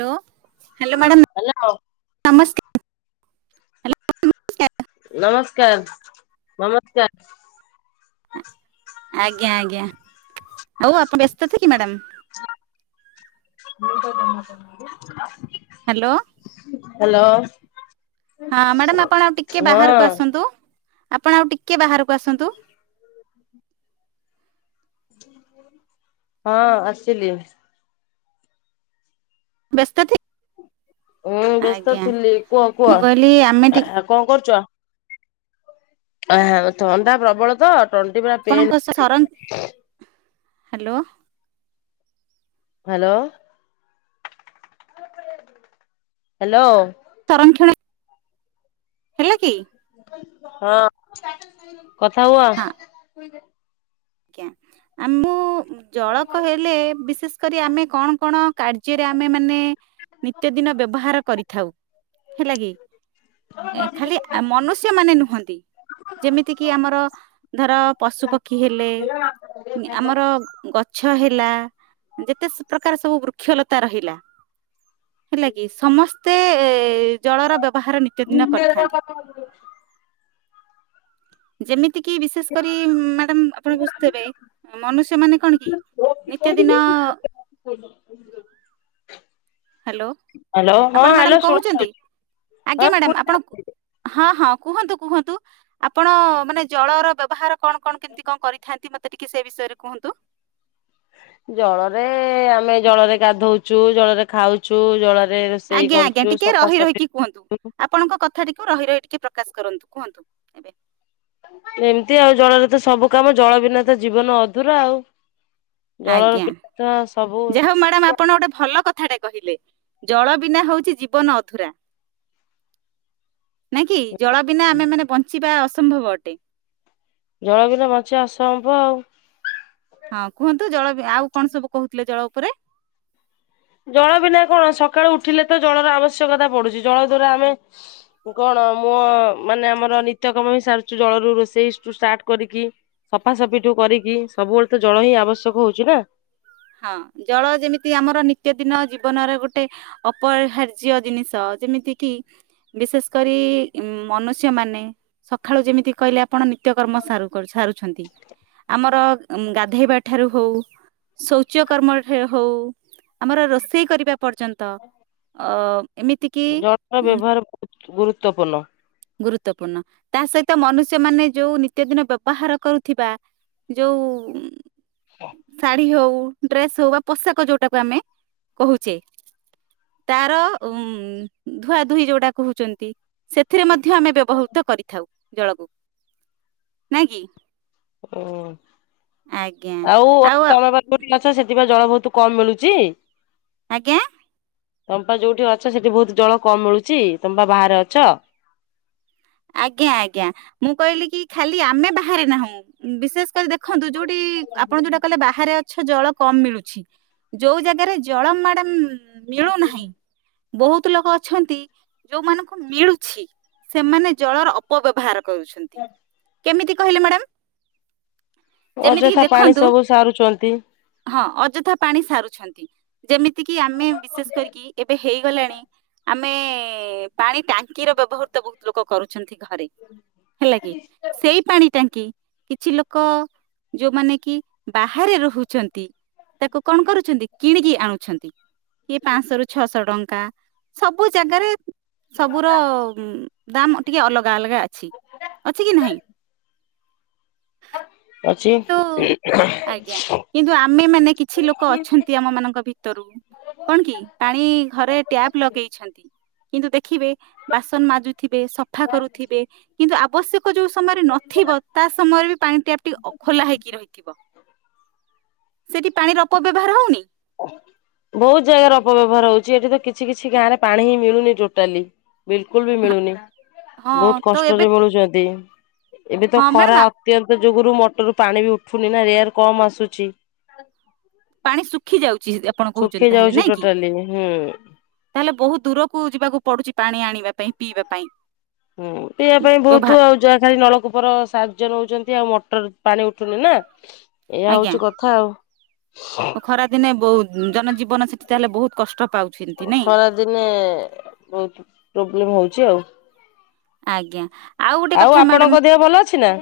ଲୋ hello hello madam ନମସ୍କ ନମସ୍କାର ନମସ୍କାର। ଆଜ୍ଞା ଆଜ୍ଞା ହଉ ଆପ ବ୍ୟସ୍ତଥି କି ମ୍ୟାଡ଼ାମ? ମୁଁ ତ ତ ମନା କରୁନେଇ ଯେ ହାଲୋ। ହାଲୋ। ହଁ ମ୍ୟାଡ଼ାମ ଆପଣ ଆଉ ଟିକେ ବାହାରୁକୁ ଆସନ୍ତୁ ଆପଣ ଆଉ ଟିକେ ବାହାରୁକୁ ଆସନ୍ତୁ। ହଁ ଆସିଲି। ବ୍ୟସ୍ତଥି ଉଁ ବ୍ୟସ୍ତ ଥିଲି କୁହ କୁହ ମୁଁ କହିଲି ଆମେ ଟିକେ ଆ କଁ କରୁଚ? ଆହା ଓ ଥଣ୍ଡା ପ୍ରବଳ ତ ତଣ୍ଟି ପୁରା ପେନ୍ ପଣଙ୍କ ସେ ସଂର ହାଲୋ। ହାଲୋ। ହେଲୋ। ସଂରକ୍ଷଣ ହେଲା କି? ହଁ କଥା ହୁଅ। ତୁଇ ଦେ ଜ୍ଞା ଆ ମୁଁ ଉଁ ଜଳକ ହେଲେ ବିଶେଷ କରି ଆମେ କଣ କଣ କାର୍ଯ୍ୟରେ ଆମେ ମାନେ ନିତ୍ୟ ଦିନ ବ୍ୟବହାର କରିଥାଉ, ହେଲା କି? ଏ ଖାଲି ଆ ମନୁଷ୍ୟମାନେ ନୁହଁନ୍ତି। ଯେମିତି କିି ଆମର ଧର ପଶୁପକ୍ଷୀ ହେଲେ ନି ଆମର ଗ ଛ ହେଲା ଯେତେ ସ ପ୍ରକାର ସବୁ ବୃକ୍ଷଲତା ରହିଲା। ହେଲା କି ସମସ୍ତେ ଜଳର ବ୍ୟବହାର ନିତ୍ୟ ଦିନ କରିଥାନ୍ତି। ଯେମିତି କି ବିଶେଷ କରି ମାଡ଼ାମ୍ ଅ ତେବେ ମନୁଷ୍ୟ ମାନେ କଣ କି ନିତ୍ୟ ଦିନ କୋଇଲା ଏପଟୁକୁ ଆଇ। ହ୍ୟାଲୋ ହାଲୋ ହଁ ଆପଣ ମ୍ୟାଡାମ ହାଲୋ ଶୁଣା କହୁଛନ୍ତି ଯାଉଚି ଆଜ୍ଞା ହଁ ମ୍ୟାଡାମ ଶୁଣ୍ ଆପଣ କୁଅ ହଁ ହଁ କୁହନ୍ତୁ କୁହନ୍ତୁ ଆପଣ ମାନେ ଜଳର ବ୍ୟବହାର କଣ କଣ କେମତି କଣ କରିଥାନ୍ତି ମତେ ମତେ ଟିକେ ସେ ବିଷୟରେ କୁହନ୍ତୁ। ଜଳରେ ଆମେ ଜଳରେ ଗାଧଉଛୁ ଜଳରେ ଖାଉଛୁ ଜଳରେ ରୋଷେଇ ଆଜ୍ଞା ଆଜ୍ଞା କରୁଛୁ ଟିକେ ରହି ସଫାସଫି ରହିକି କୁହନ୍ତୁ ଆ ଆପଣଙ୍କ କଥା ଟିକୁ ରହି ରହି ଟିକେ ପ୍ରକାଶ କରନ୍ତୁ କୁହନ୍ତୁ। ଏମିତି ଆଉ ଜଳରେ ତ ସବୁ କାମ ଜଳ ବିନା ତ ଜୀବନ ଅଧୁରା ଆଉ। ଆଜ୍ଞା ଜଳର [unintelligible] ସବୁ ଯାହା ହଉ ମ୍ୟାଡାମ ଆପଣ ଗୋଟେ ଭଲ କଥାଟେ କହିଲେ ଜଳ ବିନା ହଉଛି ଜୀବନ ଅଧୁରା। ନାଇଁ କି ଜଳ ବିନା ଆମେ ମାନେ ବଞ୍ଚିବା ଅସମ୍ଭବ ଅଟେ। ଜଳ ବିନା ବଞ୍ଚିବା ଅସମ୍ଭବ ଆଉ। ହଁ କୁହନ୍ତୁ ଜଳ ଆଉ କଣ ସବୁ କହୁଥିଲେ ଜଳ ଉପରେ। ଜଳ ବିନା କଣ ସକାଳୁ ଉଠିଲେ ତ ଜଳର ଆବଶ୍ୟକତା ପଡୁଛି ଜଳ ଦ୍ଵାରା ଆମେ କଣ ମୁଁ ମାନେ ଆମର ନିତ୍ୟ କାମ ହେଇ ସାରିଛୁ ଜଳରୁ ରୋଷେଇ ରୁ ଷ୍ଟାର୍ଟ କରିକି ସଫାସଫି ଠୁ କରିକି ସବୁବେଳେ ତ ଜଳ ହିଁ ଆବଶ୍ୟକ ହଉଛି ନାଁ। ହଁ ଜଳ ଯେମିତି ଆମର ନିତ୍ୟ ଦିନ ଜୀବନରେ ଗୋଟେ ଅପରିହାର୍ଯ୍ୟ ଜିନିଷ ଯେମିତି କି ବିଶେଷ କରି ଉ ମନୁଷ୍ୟ ମାନେ ସକାଳୁ ଯେମିତି କହିଲା ଆପଣ ନିତ୍ୟକର୍ମ ସାରୁ ସାରୁଛନ୍ତି ଆମର ଗାଧୋଇବା ଠାରୁ ହଉ। ଶୌଚ କର୍ମ ହଉ। ଆମର ରୋଷେଇ କରିବା ପର୍ଯ୍ୟନ୍ତ ଅ ଏମିତି କି ଜଳର ବ୍ୟବହାର ବହୁତ ଗୁରୁତ୍ୱପୂର୍ଣ୍ଣ। ଗୁରୁତ୍ୱପୂର୍ଣ୍ଣ ତା ସହିତ ମନୁଷ୍ୟ ମାନେ ଯୋଉ ନିତ୍ୟ ଦିନ ବ୍ୟବହାର କରୁଥିବା ଯୋଉ ଶାଢ଼ୀ ହଉ। ଡ୍ରେସ୍ ହଉ ବା ପୋଷାକ ଯୋଉଟାକୁ ଆମେ କହୁଛେ। ତାର ଉ ଧୁଆ ଧୁହି ଯୋଉଟା କହୁଛନ୍ତି। ଏଥିରେ ମଧ୍ୟ ଆମେ ବ୍ୟବହୃତ କରିଥାଉ ଜଳକୁ ନାଇଁ କି। ଓ ଆଉ ଆଜ୍ଞା ଆଉ [unintelligible] ମାଛ ସେଥିପାଇଁ ଜଳ ବହୁତ୍ କମ୍ ମିଳୁଛି। ଆଜ୍ଞା। ତମେ ଯୋଉଠି ଅଛ ସେଠି ବହୁତ୍ ଜଳ କମ୍ ମିଳୁଛି ତମେ ପା ବାହାରେ ଅଛ। ଆଜ୍ଞା ଆଜ୍ଞା ମୁଁ କହିଲି କି ଖାଲି ଆମେ ବାହାରେ ନାହୁଁ ବିଶେଷ କରି‌ ଦେ ଦେଖନ୍ତୁ ଯୋଉଠି ଆପଣ ଯୋଉଟା କହିଲେ ବାହାରେ ଗଛ ଜଳ କମ୍ ମିଳୁଛି ଯୋଉ ଜାଗାରେ ଜଳ ମ୍ୟାଡ଼ାମ୍ ମିଳୁନାହିଁ ବହୁତ୍ ଲୋକ ଅଛନ୍ତି ଯୋଉମାନଙ୍କୁ ମିଳୁଛି ସେମାନେ ଜଳର ଅ ଅପବ୍ୟବହାର କରୁଛନ୍ତି କେମିତି କହିଲେ ମ୍ୟାଡ଼ାମ୍? ଅଯଥା ପାଣି ସବୁ ସାରୁଛନ୍ତି। ହଁ ଅଯଥା ପାଣି ସାରୁଛନ୍ତି ଯେମିତି ଏତିକି ଆମେ ବିଶେଷ କରିକି ଏବେ ହେଇଗଲାଣି ଆମେ ପାଣି ଟାଙ୍କିର ବ୍ୟବହୃତ ବହୁତ୍ ଲୋକ କରୁଛନ୍ତି ଘରେ। ହେଲାକି ସେଇ ପାଣି ଟାଙ୍କି କିଛି ଲୋକ ଯୋଉମାନେ କି ବାହାରେ ରହୁଛନ୍ତି। ତାକୁ କଣ କରୁଛନ୍ତି କିଣିକି ଆଣୁଛନ୍ତି। ଇଏ ପାଞ୍ଚଶହ ରୁ ଛଅଶହ ଟଙ୍କା ସବୁ ଜାଗାରେ ସବୁର ଦାମ୍ ଟିକେ ଅଲଗା ଅଲଗା ଅଛି ଅଛି କି ନାହିଁ? ଅଛି। କିନ୍ତୁ ଆଜ୍ଞା କିନ୍ତୁ ଆମେ ମାନେ କିଛି ଲୋକ ଅଛନ୍ତି ଆମ ମାନଙ୍କ ଭିତରୁ କଣ କି ପାଣି ଘରେ ଟ୍ୟାବ୍ ଲଗେଇଛନ୍ତି କିନ୍ତୁ ଦେଖିବେ ବାସନ ମାଜୁ ଥିବେ ସଫା କରୁଥିବେ। କିନ୍ତୁ ଆବଶ୍ୟକ ଯୋଉ ସମୟରେ ନଥିବ ତା ସମୟରେ ବି ପାଣି ଟ୍ୟାପ୍ ଟି ଅ ଖୋଲା ହେଇକି ରହିଥି ବ ସେଠି ପାଣିର ଅପବ୍ୟବହାର ହଉନି। ବହୁତ ଜାଗାରେ ଅପବ୍ୟବହାର ହଉଚି ଏଠି ତ କିଛି କିଛି ଗାଁ ରେ ପାଣି ହିଁ ମିଳୁନି ଟୋଟାଲି। ବିଲକୁଲ୍ ବି ହଁ ମିଳୁନି ହଁ, ବହୁତ ତ ଏବେ କଷ୍ଟରେ ମିଳୁଚନ୍ତି ଏବେ ତ ହଁ ମ୍ୟାଡାମ ଖରା ଅତ୍ୟନ୍ତ ଯୁଗୁରୁ ମଟରରୁ ପାଣି ବି ଉଠୁନି ନା ରେୟାର୍ କମ୍ ଆସୁଚି। ପାଣି ଶୁଖି ଯାଉଚି ଆପଣ ଶୁଖି କହୁଚନ୍ତି ତାହେଲେ ଯାଉଛି ନାଇଁ କି? ଟୋଟାଲି ହୁଁ ତାହେଲେ ବହୁତ ଦୂରକୁ ଯିବାକୁ ପଡୁଚି ପାଣି ଆଣିବା ପାଇଁ ପିଇବା ପାଇଁ। ହୁଁ ପିଇଆ ପାଇଁ ବହୁତ ବ୍ୟବହା- ଆଉ ଯା ଖାଲି ନଳକୂପର ସାହାଯ୍ୟ ନଉଚନ୍ତି ଆଉ ମଟର ପାଣି ଉଠୁନି ନା। ଏଇଆ ଆଜ୍ଞା ହଉଚି କଥା ଆଉ। ଏ ଦିନେ ବହୁତ ଜନଜୀବନ ସେଠି ତାହେଲେ ବହୁତ କଷ୍ଟ ପାଉ ଖରା ଦିନେ ବହୁତ ପ୍ରୋବ୍ଲେମ ହଉଚି ଆଉ। ଆଜ୍ଞା। ଗୋଟେ ଆଉ କଥା ମ୍ୟାଡାମ ଆପଣଙ୍କ ଦେହ ଭଲ ଅଛି ନା?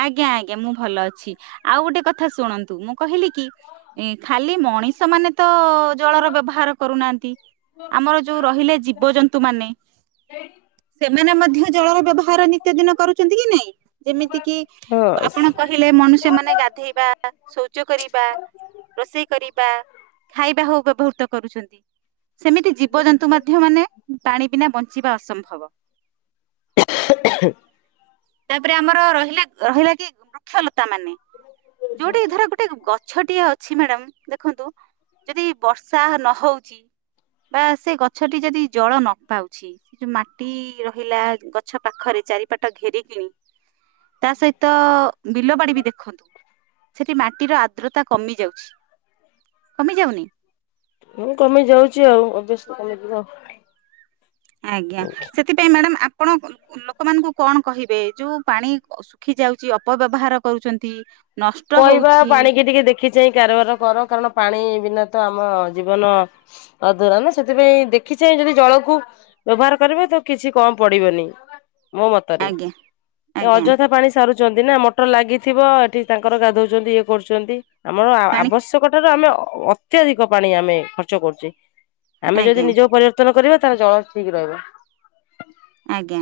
ଆଜ୍ଞା ଆଜ୍ଞା ମୁଁ ଭଲ ଅଛି, ଆଉ ଗୋଟେ କଥା ଶୁଣନ୍ତୁ ମୁଁ କହିଲି କି ଏଁ ଖାଲି ମଣିଷ ମାନେ ତ ଜଳର ବ୍ୟବହାର କରୁନାହାନ୍ତି। ଆମର ଯୋଉ ରହିଲେ ଜୀ ଜୀବଜନ୍ତୁ ମାନେ ସେମାନେ ମଧ୍ୟ ଜଳର ବ୍ୟବହାର ନିତ୍ୟ ଦିନ କରୁଚନ୍ତି କି ନାଇଁ? ଯେମିତି କିି ହଁ। ଆପଣ କହିଲେ ମନୁଷ୍ୟ ମାନେ ଗାଧେଇବା, ଶୌଚ କରିବା ରୋଷେଇ କରିବା ଖାଇବା ହଉ ବ୍ୟବହୃତ କରୁଛନ୍ତି। ସେମିତି ଜୀବଜନ୍ତୁ ମଧ୍ୟ ମାନେ ପାଣି ବିନା ବଞ୍ଚିବା ଅସମ୍ଭବ। ତାପରେ ଆମର ରହିଲା ରହିଲା କି ବୃକ୍ଷଲତା ମାନେ ଯୋଉଠି ଧର ଗୋଟ ଗୋଟେ ଗଛଟିଏ ଅଛି ମ୍ୟାଡାମ୍ ଦେଖନ୍ତୁ ଯଦି ବର୍ଷା ନହଉଚି ବା ସେ ଗଛଟି ଯଦି ଜଳ ନ ପାଉଛି। ସେ ଯୋଉ ମାଟି ରହିଲା ଗଛ ପାଖରେ ଚାରିପାଟ ଘେରି କି ତା ସହିତ ବିଲ ବାଡି ବି ଦେଖନ୍ତୁ ସେଠି ମାଟିର ଆର୍ଦ୍ରତା କମି ଯାଉଛି, କମି ଯାଉନି? ଉଁ କମି ଯାଉଚି ଆଉ ଅବ୍ୟସ୍ଲି କମି ଯିବ। ଆଜ୍ଞା ସେଥିପାଇଁ ମ୍ୟାଡ଼ାମ୍ ଆପଣ ଲୋକମାନଙ୍କୁ କଣ କହିବେ ଯୋଉ ପାଣି ଶୁଖି ଯାଉଚି ଅପବ୍ୟବହାର କରୁଚନ୍ତି? କଇବା ପାଣିିକି ଟିକେ ଦେଖି ଚାଇଁ କାରବାର କର କାରଣ ପାଣି ବିନା ତ ଆମ ଜୀବନ ଅଧୁରା ନା ସେଥିପାଇଁ ଦେଖି ଚାଇଁ ଯଦି ଜଳକୁ ବ୍ୟବହାର କରିବେ ତ କିଛି କମ ପଡିବନି। ମୋ ମତରେ ଆଜ୍ଞା ଏ ଆଜ୍ଞା ଅଯଥା ପାଣି ସାରୁଚନ୍ତି ନା ମଟର ଲାଗିଥିବ ଏଠି ତାଙ୍କର ଗାଧୋଉଚନ୍ତି ଇଏ କରୁଚନ୍ତି ଆମର ଆ ଆବଶ୍ୟ ପାଣି ଆବଶ୍ୟକ ଠାରୁ ଆମେ ଅ ଅତ୍ୟଧିକ ପାଣି ଆମେ ଖର୍ଚ୍ଚ କରୁଚେ ଆମେ ଯଦି ଆଜ୍ଞା ନିଜ ଉପରେ ଆୟତ୍ତନ କରିବା ତାହେଲେ ଜଳ ଠିକ୍ ରହିବ। ଆଜ୍ଞା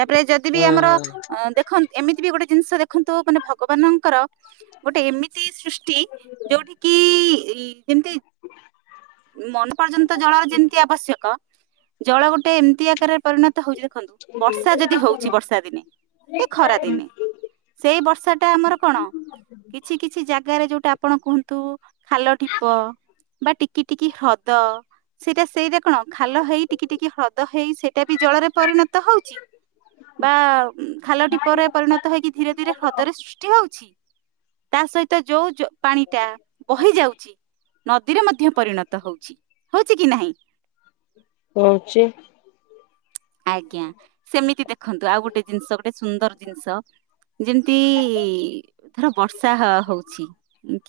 ତାପରେ ଯଦି ବି ହୁଁ ଆମର ହୁଁ। ଅଁ ଦେଖ୍ ଦେଖନ୍ ଏମିତି ବି ଗୋଟେ ଜିନିଷ ଦେଖନ୍ତୁ ମାନେ ଭଗବାନଙ୍କର ଗୋଟେ ଏମିତି ସୃଷ୍ଟି ଯୋଉଠି କିି ଇ ଯେମତି ମନୁ ପର୍ଯ୍ୟନ୍ତ ଜଳର ଯେମିତି ଆବଶ୍ୟକ ଜଳ ଗୋଟେ ଏମିତି ଆକାରରେ ପରିଣତ ହଉଛି ଦେଖନ୍ତୁ ବର୍ଷା ଯଦି ହଉଛି ବର୍ଷା ଦିନେ କି ଖରା ଦିନେ ସେଇ ବର୍ଷା ଟା ଆମର କଣ କିଛି କିଛି ଜାଗାରେ ଯୋଉଟା ଆପଣ କୁହନ୍ତୁ ଖାଲ ଠିପ ବା ଟିକି ଟିକି ହ୍ରଦ ସେଇଟା ସେଇଟା କଣ ଖାଲ ହେଇ ଟିକେ ଟିକେ ହ୍ରଦ ହେଇ ସେଇଟା ବି ଜଳରେ ପରିଣତ ହଉଛି। ବା ଖାଲ ଟିପରେ ପରିଣତ ହେଇକି ଧୀରେ ଧୀରେ ହ୍ରଦରେ ସୃଷ୍ଟି ହଉଛି। ତା ସହିତ ଯୋଉ ପାଣି ଟା ବହି ଯାଉଛି ନଦୀରେ ମଧ୍ୟ ପରିଣତ ହଉଛି ହଉଛି କି ନାହିଁ। ହଉଛି। ଆଜ୍ଞା ସେମିତି ଦେଖନ୍ତୁ ଆଉ ଗୋଟେ ଜିନିଷ ଗୋଟେ ସୁନ୍ଦର ଜିନିଷ ଯେମିତି ଥର ବର୍ଷା ହଉଛି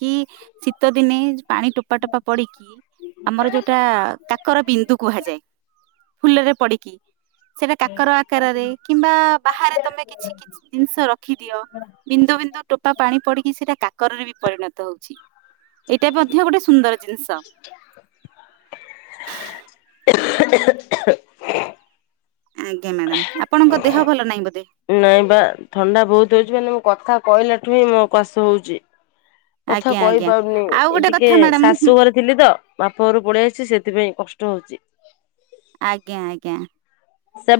କି ଶୀତ ଦିନେ ପାଣି ଟୋପା ଟୋପା ପଡିକି ଆମର ଯୋଉଟା କାକର ବିନ୍ଦୁ କୁହାଯାଏ। ଫୁଲରେ ପଡିକି। ସେଟା କାକର ଆକାରରେ କିମ୍ବା ବାହାରେ ତମେ କିଛି ଜିନିଷ ରଖିଦିଅ ବିନ୍ଦୁ ବିନ୍ଦୁ ଟୋପା ପାଣି ପଡିକି ସେଇଟା କାକରରେ ବି ପରିଣତ ହଉଛି। ଏଇଟା ମଧ୍ୟ ଗୋଟେ ସୁନ୍ଦର ଜିନିଷ। [unintelligible] [inaudible] ଆଜ୍ଞା ମ୍ୟାଡ଼ାାମ ଆପଣଙ୍କ ଦେହ ଭଲ ନାହିଁ ବୋଧେ? ନାଇଁ ବା ଥଣ୍ଡା ବହୁତ ହଉଛି ମାନେ ମୁଁ କଥା କହିଲାଠୁ ହିଁ ମୋ କଶ ହଉଛି। କଥା ଆଜ୍ଞା ଆଜ୍ଞା କହିପାରୁନି ଆଉ ଏ ଗୋଟେ ଟିକେ କଥା ମ୍ୟାଡାମ ଶାଶୁ ଘରେ ଥିଲି ତ ବାପ ଘରୁ ପଳେଇଆସିଛି ସେଥିପାଇଁ କଷ୍ଟ ହଉଛି। ଆଜ୍ଞା ଆଜ୍ଞା।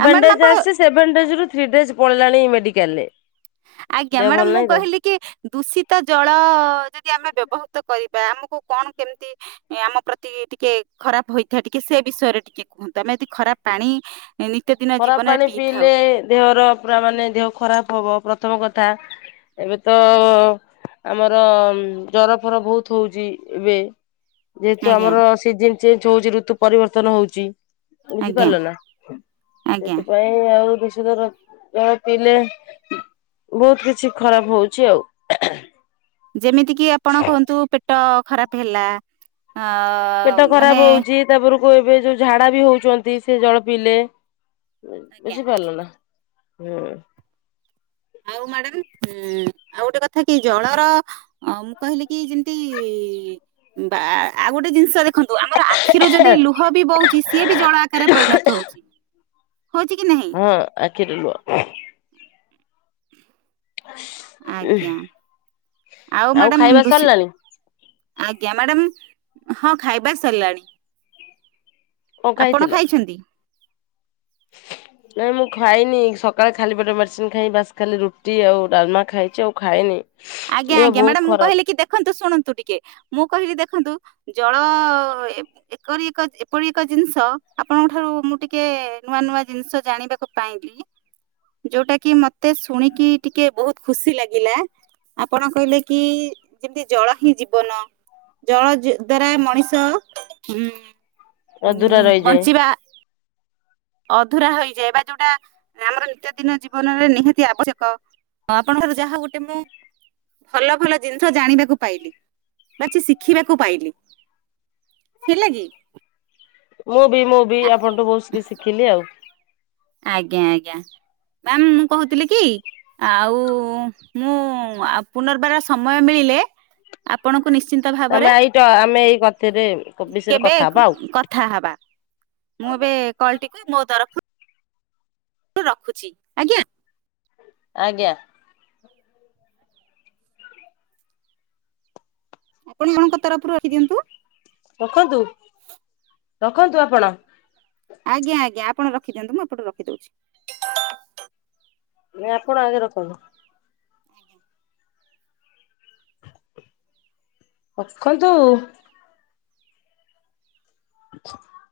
ଆଉ ମ୍ୟାଡାମ ଡେଜ୍ ଆପଣ ଆସିଚି ସେଭେନ୍ ଡେଜ୍ ରୁ ଥ୍ରୀ ଡେଜ୍ ପଳେଇଲାଣି ମେଡିକାଲରେ। ଆଜ୍ଞା ଦେହ ମ୍ୟାଡାମ ଭଲ ମୁଁ ନାହିଁ ତ। କହିଲି କି ଦୂଷିତ ଜଳ ଯଦି ଆମେ ବ୍ୟବହୃତ କରିବା ଆମକୁ କଣ କେମିତି ଆମ ପ୍ରତି ଟିକେ ଖରାପ ହୋଇଥାଏ ଟିକେ ସେ ବିଷୟରେ ଟିକେ କୁହନ୍ତୁ ଆମେ ଯଦି ଖରାପ ପାଣି ଏ ନିତ୍ୟ ଦିନ ଖରାପ ପାଣି ପିଇଲେ ଦେହର ପୁରା ମାନେ ଦେହ ଖରାପ ହବ ପ୍ରଥମ କଥା ଏବେ ତ ଆମର ଜର ଫର ବୋହୁତ୍ ହଉଛି ଏବେ। ଯେହେତୁ ଆଜ୍ଞା ଆମର ସିଜିନ୍ ଚେଞ୍ଜ ହଉଛି ଋତୁ ପରିବର୍ତ୍ତନ ହଉଛି ଆଜ୍ଞା ବୁଝିପାରିଲ ନା। ଆଜ୍ଞା ସେଥିପାଇଁ ଆଉ ଦୂଷିତ ଜଳ ପିଇଲେ ବୋହୁତ୍ କିଛି ଖରାପ ହଉଛି ଆଉ। ଯେମିତିକି ଆପଣ କୁହନ୍ତୁ ପେଟ ଖରାପ ହେଲା ପେଟ ଖରାପ ମାନେ ହଉଛି ତାପରକୁ ଏବେ ଯୋଉ ଝାଡା ବି ହଉଛନ୍ତି ସେ ଜଳ ପିଇଲେ ଆଜ୍ଞା ବୁଝିପାରିଲ ନା। ହୁଁ। ଆଉ ମ୍ୟାଡାାମ ଉଁ ଆଉ ଗୋଟେ କଥା କି ଜଳର ଅ ମୁଁ କହିଲି କି ଯେମତି ବା ଆଉ ଗୋଟେ ଜିନିଷ ଦେଖନ୍ତୁ ଆମର ଆଖିରୁ ଯଦି ଲୁ ବି ବହୁଛି ସିଏ ବି ଜଳ ଆକାରରେ ପରିଣତ ହଉଛି। ହଉଛି କି ନାହିଁ? ହଁ ଆଖିରୁ ଲୁହ। ହ ଆଜ୍ଞା ଆଉ ମ୍ୟାଡ଼ାମ ଖାଇବା ଦୁଷ ସରିଲାଣି ଆଜ୍ଞା ମ୍ୟାଡାମ ହଁ ଖାଇବା ସରିଲାଣି। କଣ ଆପଣ ଖାଇଥିଲ? ଖାଇଛନ୍ତି? [inaudible] ନାଇଁ ମୁଁ ଖାଇନି। ସକାଳେ ଖାଲି ପେଟ୍ ରେ ମେଡିସିନ୍ ଖାଇ ବାସ୍ ଖାଲି ରୁଟି, ଆଉ ଡାଲମା ଖାଇଛି, ଆଉ ଖାଇଏ୍ନି। ଆଜ୍ଞା, ଆଜ୍ଞା, ମ୍ୟାଡ଼ାମ୍ ମୁଁ କହିଲି କି ଦେଖନ୍ତୁ ଶୁଣନ୍ତୁ ଟିକେ ମୁଁ କହିଲି ଦେଖନ୍ତୁ ଜଳ ଏବ୍ ଏକରି ଏକ, ଏପରି ଏକ ଜିନିଷ ଆପଣଙ୍କ ଠାରୁ ମୁଁ ଟିକେ ନୂଆ ନୂଆ ଜିନିଷ ଜାଣିବାକୁ ପାଇଁକି ଯୋଉଟା କି ମତେ ଶୁଣିକି ଟିକେ ବହୁତ ଖୁସି ଲାଗିଲା। ଆପଣ କହିଲେ କି, ଯେମିତି ଜଳ ହିଁ ଜୀବନ। ଜଳ ଜ ଦ୍ଵାରା ମଣିଷ ଉଁ- ଉଁ ଅଧୁରା ରହିଯାଏ ବଞ୍ଚିବା। ଅଧୁରା ହୋଇଯାଏ ବା ଯୋଉଟା ଆମର ନିତ୍ୟଦିନ ଜୀବନରେ ନିହାତି ଆବଶ୍ୟକ। ଆପଣଙ୍କର ଯାହା ଗୋଟେ ମୁଁ ଭଲ ଭଲ ଜିନିଷ ଜାଣିବାକୁ ପାଇଲି। ବା କିଛି ଶିଖିବାକୁ ପାଇଲି। ଥିଲେ କି? ମୁଁ ବି ମୁଁ ବି ଆ- ଆପଣଙ୍କଠୁ ବହୁତ କିଛି ଶିଖିଲି ଆଉ। ଆଜ୍ଞା, ଆଜ୍ଞା, ମାମ୍ ମୁଁ କହୁଥିଲି କି? ଆଉ, ମୁଁ ଆଉ ପୁନର୍ବାର ସମୟ ମିଳିଲେ ଆପଣଙ୍କୁ ନିଶ୍ଚିନ୍ତ ଆମେ ଭାବରେ, ଏଇଟ ଆମେ ଏଇ କଥିରେ ବିଷୟରେ କେବେ କଥା ହବା ଆଉ କଥା ହବା? ମୁଁ, ଏବେ କଲ୍ ଟିକି ମୋ ତରଫୁ ରଖୁଛି ଆଜ୍ଞା। ଆଜ୍ଞା। ଆପଣ ମାନଙ୍କ ତରଫରୁ ରଖି ଦିଅନ୍ତୁ। ରଖନ୍ତୁ, ରଖନ୍ତୁ, ଆପଣ। ଆଜ୍ଞା ଆ୍ଞା ଆପଣ ରିଖିଦିଅନ୍ତୁ। ମୁଁ ଏପଟୁ ରଖିଦଉଛି। ନାଇଁ ଆପଣ ଆଗେ ରଖନ୍ତୁ। ରଖନ୍ତୁ।